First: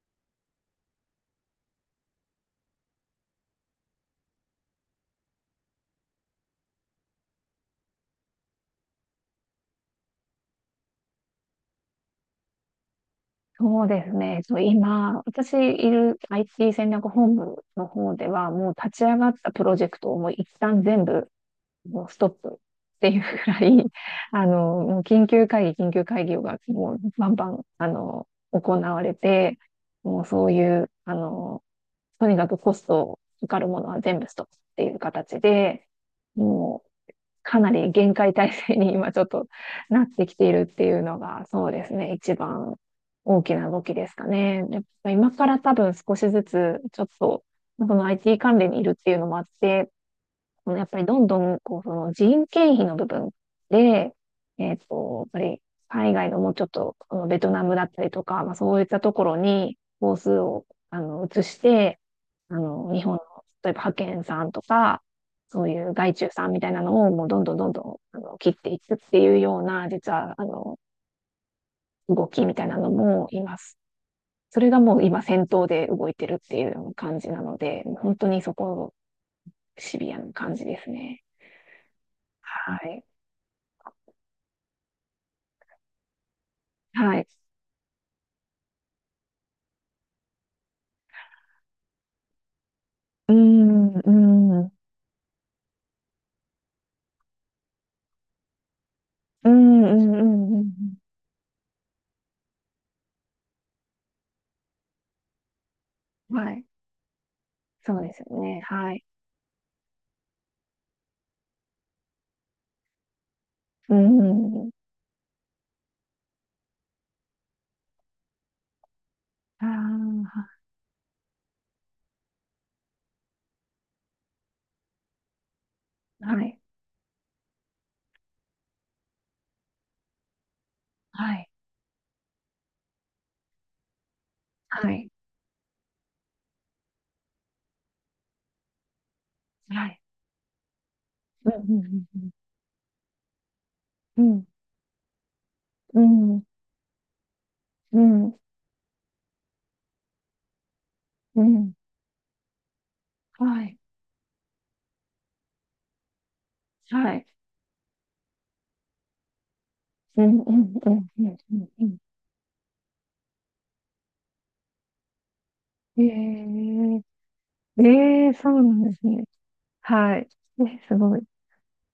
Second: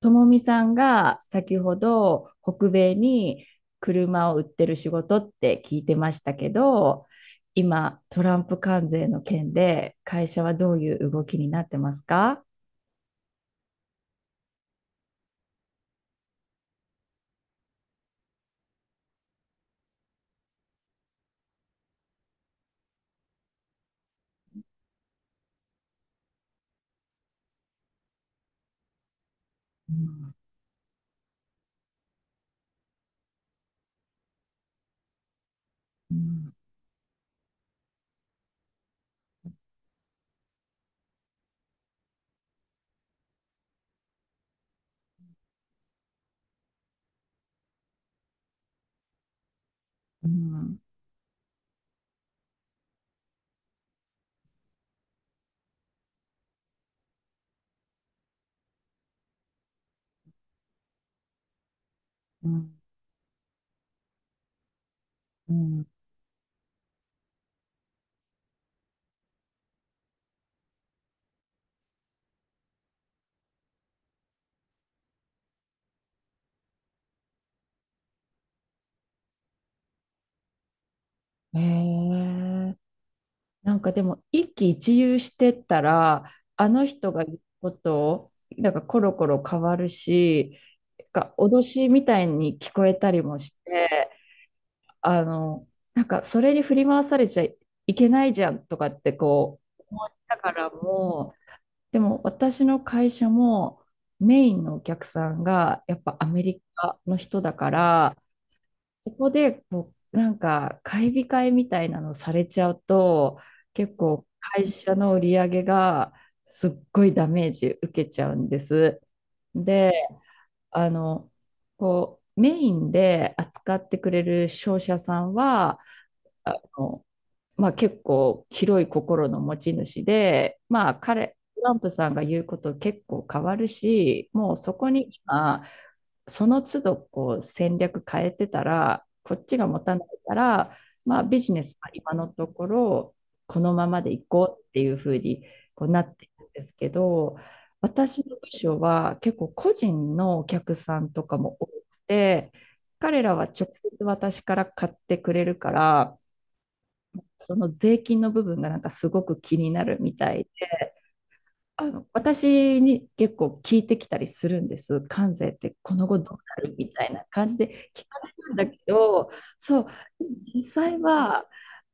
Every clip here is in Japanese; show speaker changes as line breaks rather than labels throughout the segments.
ともみさんが先ほど北米に車を売ってる仕事って聞いてましたけど、今トランプ関税の件で会社はどういう動きになってますか？
そうですね。そう、今、私いる IT 戦略本部の方では、もう立ち上がったプロジェクトをもう一旦全部もうストップっていうくらい、あの、もう緊急会議、緊急会議がもうバンバン、行われて、
う
もう
ん、
そういう、あの、とにかくコストかかるものは全部ストップっていう形で、
うん、
もうかなり厳戒態勢に今ちょっとなってきているっていうのが、そうですね、一番大きな動きですかね。やっぱ今から多分少しずつ、ちょっと、その IT 関連にいるっていうのもあって、
う
この
ん、
やっぱりどんどん、こう、その人件費の部分で、やっぱり海外のもうちょっと、このベトナムだったりとか、まあそういったところに、工数を、移して、
うん、
日本の、例えば派遣さんとか、
う
そうい
ん。
う外注さんみたいなのをもうどんどんどんどん、切っていくっていうような、実は、動きみたいなのもいます。それがもう今先頭で動いてるっていうような感じなので、本当にそこ、シビアな感じですね。
へえ。
はい。
なんかでも一喜一憂してったらあの人
は
が
い。
言うことなんかコロコロ変わるし、なんか脅しみたいに聞こえたり
うー
もして、
ん、うーん、う
あの、なんかそれに振り回されちゃいけないじゃんとかって
ー
こう
ん、うー
思っ
ん、うー
たか
ん、う
ら
ん
もう、でも私の会社もメインのお客さんがやっぱア
うん
メ
は
リ
い。
カの人だか
そうで
ら、
すよね。はい。
ここでこうなんか買い控えみたいなのされちゃうと、結
うー
構会
ん、
社の売り上げがすっごいダメージ受けちゃうんです。で、
あ
あの、こう、メインで扱ってくれる商社さんは、
あ、はい。
あの、まあ、結構広い心の持ち主で、まあ、
は
彼、
い。
トランプさんが言うこと結構変わるし、もうそこ
は
に
い。
今、その都度こう戦略変えてたら、こっちが
はい。
持
は
た
い。
ないから、まあ、ビ
うん、
ジ
う
ネスは
ん、
今
う
の
ん、
ところ、このままで
う
い
ん。うん
こうっていうふうにこう
う
なってい
ん、
るんですけど、
う
私の
ん、
部署は結構個人のお客さんとか
う
も多く
ん。
て、彼らは
は
直
い、
接私から買ってくれるから、
はい。
その税金の部分がなんかすごく気になるみ
う
た
ん、
いで、
うん、うん、うん、うん。うん
私に結構聞いてきたりするんです。関税ってこの後どうな
え
るみたいな感じで
ー、
聞か
え
れ
ー、そ
るん
う
だ
な
け
んですね。
ど、そう、
はい。
実
ね、す
際
ごい。
は、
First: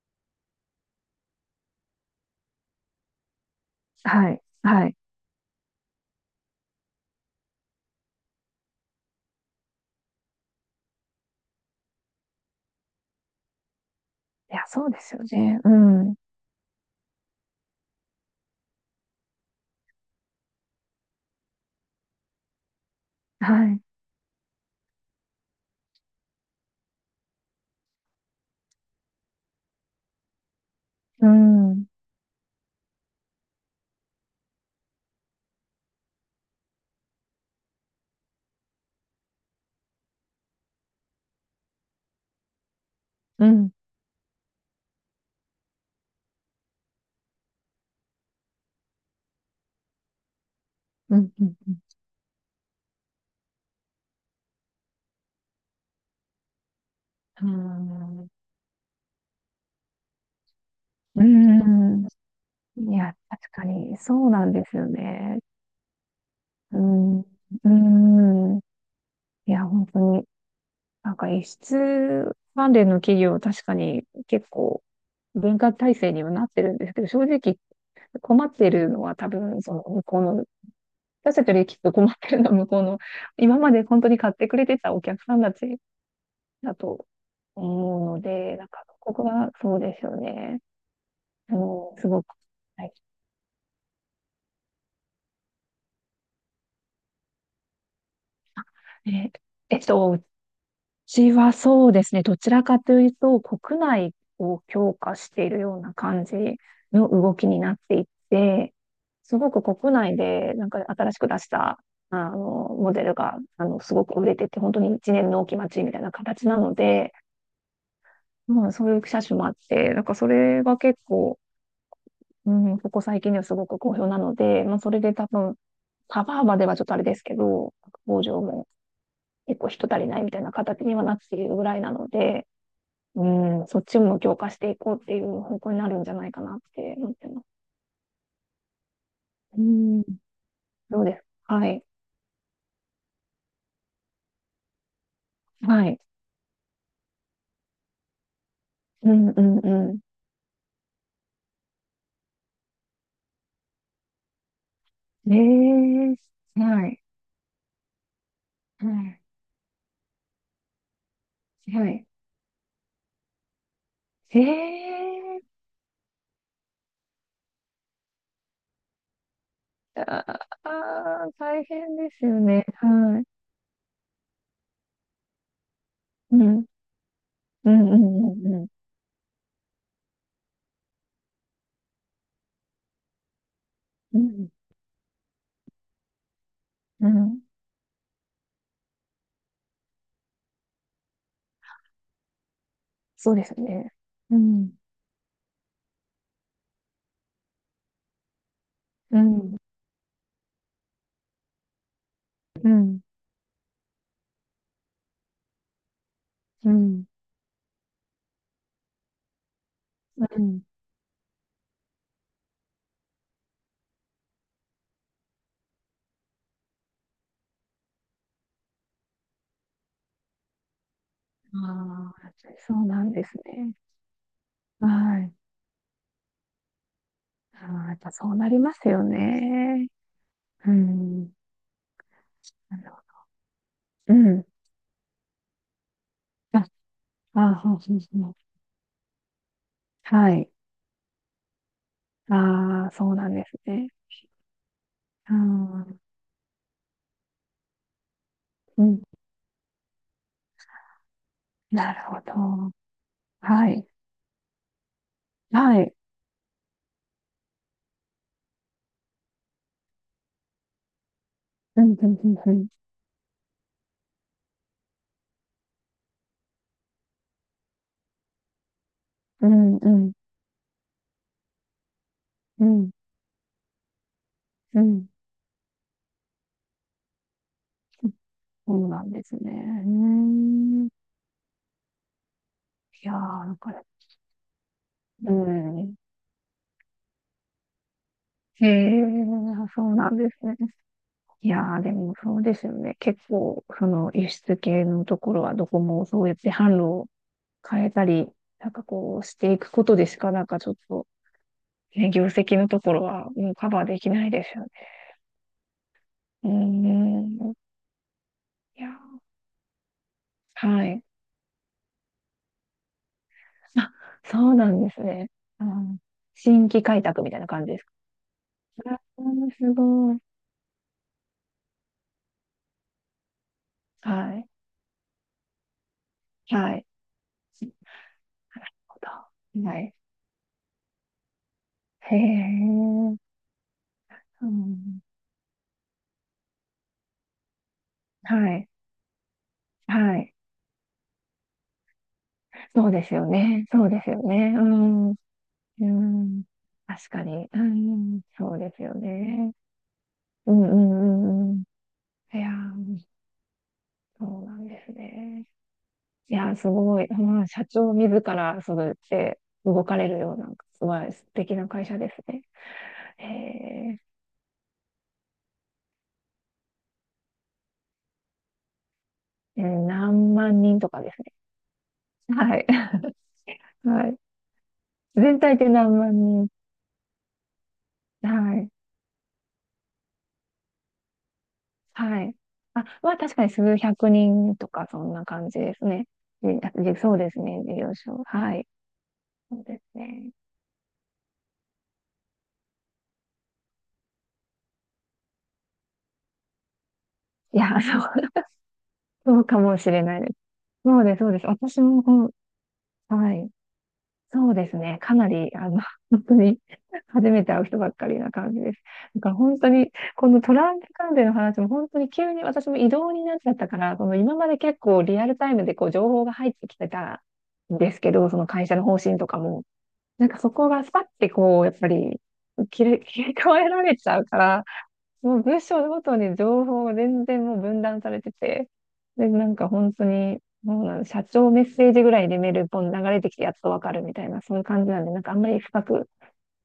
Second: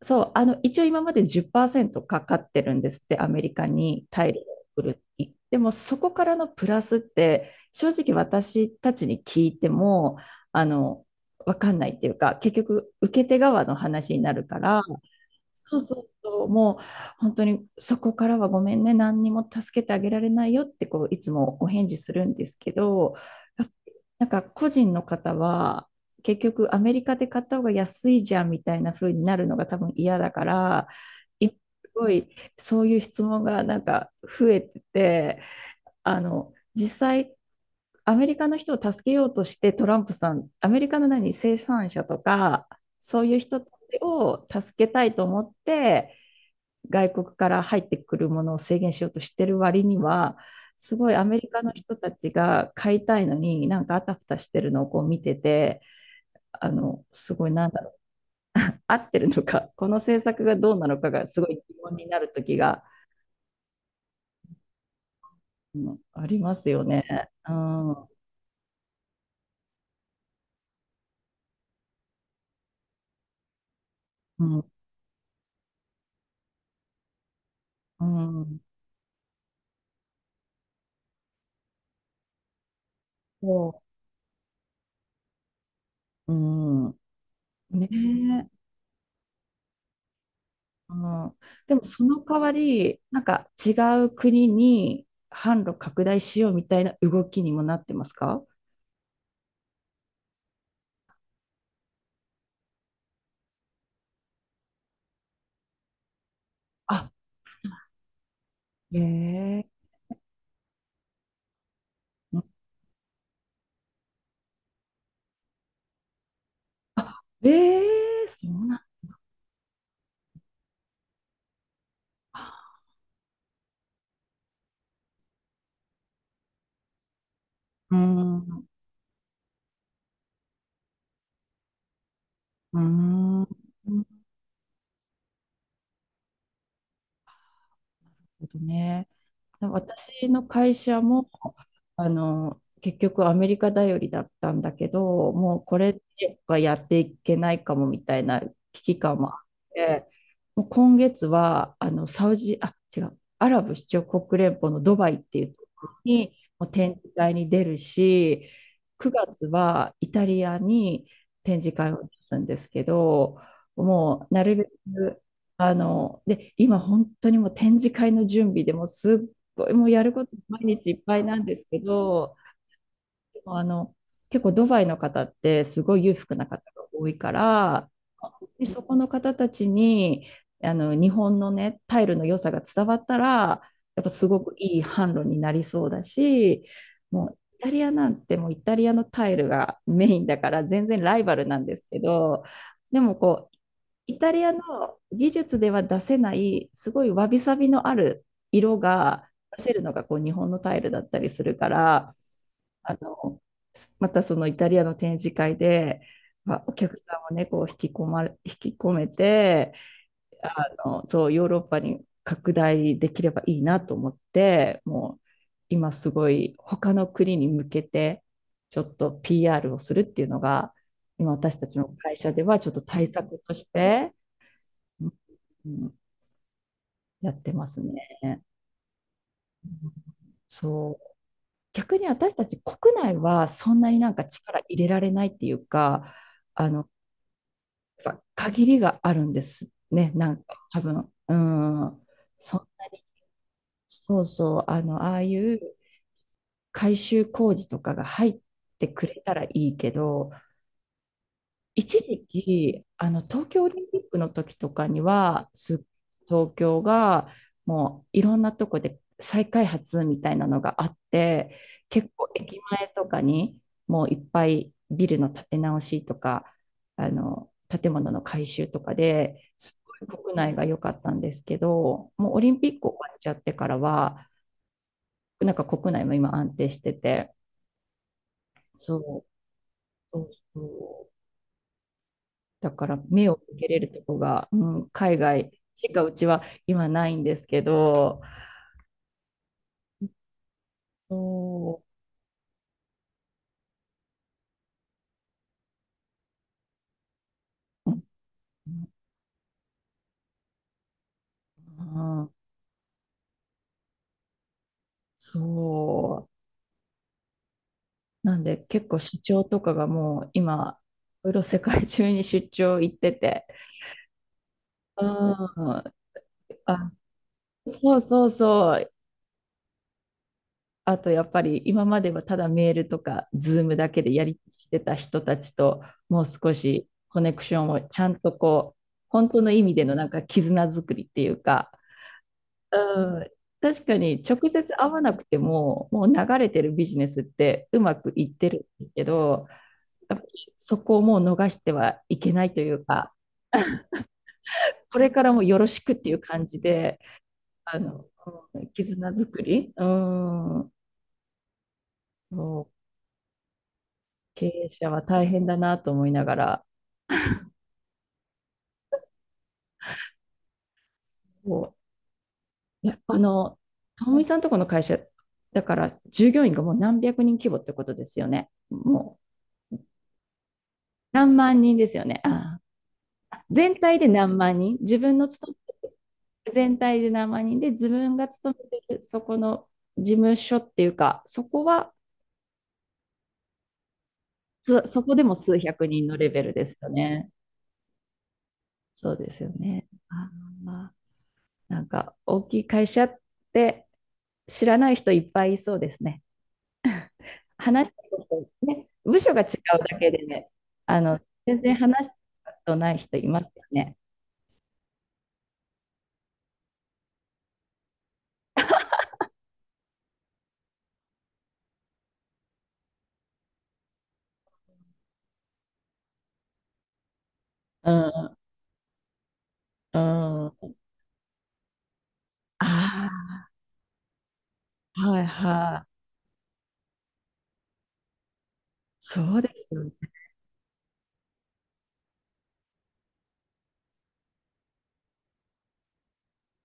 そう、一応今まで10%かかってるんですって、アメリカに
は
大量
い、
に送
はい。い
るに。でもそこからのプラスって、正直私たちに聞いても、あの、わかんないっていうか、結局受け手側の話になるか
や、
ら、
そうですよね。う
そうそう
ん。
そう、もう本当にそこからはごめんね、何にも助けてあげられないよってこういつもお返事するんですけど、や
は
っぱ
い。
なんか個人の方は結局アメリカで買った方が安いじゃんみたいな風になるのが多分嫌だから、
う
今
ん、うん、
すごいそういう質問がなんか増えてて、実際アメリカの人を助けようとしてトランプさん、アメリカの何、生産者とかそういう
う
人た
ん、
ちを助けたいと思って、外国から入ってくるものを制限しようとしてる割には、すごい
う
ア
ん、
メ
う
リカの
ん。
人たちが買いたいのに、なんかあたふたしてるのをこう見てて、すごいなんだろう、合ってるのか、この政策がどうなのか
う
がすごい疑問
ん
に
う
なる時が、
ん。いや、確かに、そうなんですよね。
うん、あります
う
よね。
ん。
うん、う
うん。いや、本当に、なんか、輸出関連の企業、確かに結
ん、
構文化体制にはなってるんですけど、正直
う
困っ
ん、
てるのは多分、その向こうの、私たちよりきっと困ってるのは向こうの、今ま
そ
で本当に買ってくれてたお客さんたち
う、う
だ
ん、
と
ね
思うの
え、
で、なんか、ここはそうですよね。
うん。でも
もうん、
そ
す
の
ごく。
代わ
はい。
り、なんか違う国に販路拡大しようみたいな動きにもなってますか？
え、えっと、私はそうですね、どちらかというと、国内を強化しているような感じの
あ、
動きになっていって、すごく
ええ
国内でなんか新しく出したあの
ー、
モデルがあのすごく売れてて、本当に一年の納期待ちみたいな形なので、
あ、ええー、そう
まあ、
なん
そういう車種もあって、なんかそれが結構、う
だ。
ん、ここ最近ではすごく好評なので、まあ、それで多分、カバーまではちょっとあれですけど、
うー
工場
ん、
も結構人足りないみたいな形にはなっているぐらいなので、
うー
う
ん、なる
ん、そっちも強化していこうっていう方向になるんじゃないかなって思ってます。
ほどね。
うん。
私の会社
どうです
も、
かはい。
結局アメリカ頼りだったんだけど、もうこ
は
れ
い。
はやっていけないかもみたいな危機
う
感
ん
も
う
あっ
んう
て、もう今月は、サウジ、あ、違う、アラブ首長国連邦のドバイっ
ん。
ていうところ
え
に
え
もう
は
展
い。
示会に出るし、
は
9月はイタリアに展示
い。は
会を
い。
出すんですけど、もうなるべく、
ええ
で、今本当にもう展示会の準備でもうすっごいもう
あ
やること毎日いっぱい
あー、
なんで
大
すけ
変ですよ
ど、
ね。はい。
でも結構ドバイの方ってすごい裕福
う
な方
ん。
が多いか
う
ら、
んうんうんう
で
ん。
そこの方たちに日本のね、タイルの良さが伝わったら、やっぱ
う
すご
ん。
くいい販路になりそうだし、
う
もう
ん。
イタリアなんてもうイタリアのタイルがメインだから全然ライバルなんですけど、でも
そうで
こ
す
う
ね。
イタ
う
リアの
ん。
技術では出せない、すごいわびさびのある色
う
が
ん。
出せるのがこう日本のタイルだったりするから、
う
あ
ん。
の、またそのイタリアの展示会で、まあ、
う
お客
ん。
さんをね、こう引き込めて、
うん。
あそう、ヨーロッパに拡大できればいいなと思って、もう今すごい他の国に向けて、ちょっと PR をするっていうのが、今私たちの
あ
会社
あ、
ではちょっ
そ
と
うな
対
んです
策とし
ね。
て、うん、
はい。
うん、やってます
ああ、やっぱそう
ね。
なりますよね。う
そう。
ん。
逆に私たち
なる
国
ほど
内はそんなにな
う
んか
ん。
力入れられないっていうか、
あ、
あの、
あ、そうそうそ
やっ
う。
ぱ限りがあるんですね、
は
なん
い。
か多分。うん。そ、
ああ、そうなんですね。
そうそう、ああ
う
いう
ん。
改修工事とかが入っ
う
て
ん。
くれたらいいけど、
な
一
るほ
時
ど。
期、東京オ
は
リ
い。
ンピックの時とかには、
はい。
東京がもういろんなとこで再開発みたいなのがあって、
うん、う
結構駅
ん、
前とかにもういっぱいビルの建て直しとか、建物の改修とか
う
です
ん、うん。うん、
ごい
うん、
国内が良かったんですけど、もうオリン
う
ピック
ん。
終わっちゃってからは、
うん
なんか国内も今安定してて、
そう
そ
なんで
う、
すね。うー
そう
ん。い
そう、だから
やー、
目を
な
向
ん
け
か、
れるとこが、うん、海
う
外し
ん。
かうちは今ないんですけど、
へえ、そうなんですね。いやー、
そ
でもそうですよね。結構、その輸出系のところはどこもそうやって販路を変
う、
え
う
たり、なんか
ん、
こうしていくことでしかなんかちょっと、
う
ね、業
ん、
績のところはもうカバーできないですよね。
そう。
うーん。
なんで
い
結
やー、
構社長とかがもう今、
はい。
いろいろ世界中に出張行ってて、
あ、そうなんです
う
ね。う
ん、あ、
ん、新規開拓みたいな感じですか。
そうそうそう。
うん、すごい。
あとやっぱり今まではただメールとかズームだけでやり
は
してた人たちともう少
い。はい。
しコネクションをちゃんと
なる
こう
ほ
本当の意
ど。
味
は
での
い。
なんか絆作りっていうか、
へえ。
うん、確かに
う
直接会わ
ん。
なくても、もう流れてるビジネスってうまくいっ
は
てる
い。
んですけど、や
は
っぱり
い。
そこをもう逃してはいけないという
そうで
か、
すよね。そうですよね。う
これ
ん。
からもよろし
う
くっていう
ん。
感じで、
確かに。う
あの、うん、
ん。そうですよ
絆作
ね。
り、う
うんう
ん、
んうんうん。いや
そう、
ー、そう
経
なん
営
で
者
す
は大変
ね。
だなと思いな
い
が
やー、
ら、
すごい。まあ、社長自らそうやって動かれるような、すごい素敵
こ
な会社ですね。
う、やっぱ
え
ともみさんとこの会社、だから従業員がもう何百人規模ってことですよね。もう
ー、えー何万人とかですね。
何万人ですよね。
は
あー
い。
全 体で
はい。
何万人、自分の
全
勤
体で
め
何
て
万人。
る全体で何万人で、自分が
は
勤
い。
めてるそこの事務所っていうか、そこは、
はい。あ、まあ、確かに数百人とか、
そ
そん
こで
な
も
感
数
じです
百人
ね。
のレベル
で、
ですよ
でそう
ね。
ですね。事業所。はい。
そうですよ
そうです
ね。あ
ね。
ー、まあなんか大きい会社って知らない人いっぱいいそうですね。
いやー、
話し
そ
たこ
う、
と、ね、部署
そ
が違
う
う
かもし
だ
れ
け
ない
で
です。
ね、あ
そうです、
の、
そうです。
全然
私も、
話し
う
たことない人
ん
い
は
ま
い。
すよね。
そうですね。かなり、本当に 初めて会う人ばっかりな感じです。だから本当に、このトランプ関連の話も本当に急に私も異動になっちゃったから、その今まで結構リアルタイムでこう情報が入ってきてたん
う
ですけど、
ん、
その会社の方針とかも、
う
なんか
ん。
そこ
あ
がスパッてこう、やっぱり
あ、
切り替えられちゃうから、
はい
もう文
は
章ご
い。
とに情報が全然もう分断されてて、で、
そう
な
で
ん
す
か
よね。
本当に、もうなん社長メッセージぐらいでメールポン流れてきてやっとわかるみたいな、そういう感じなんで、なんかあんまり深く聞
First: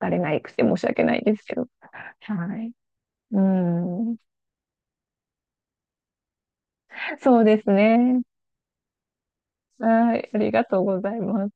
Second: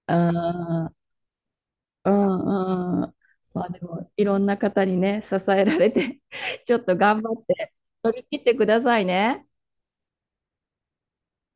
か
あ
れないくて申し
あ、
訳ないですけど。
う
はい。
んうん。
う
まあでも、
ん。
いろんな方にね、支えられて ちょっと頑張
そ
っ
うです
て、乗
ね。
り切ってくださいね。
はい。ありがとうございます。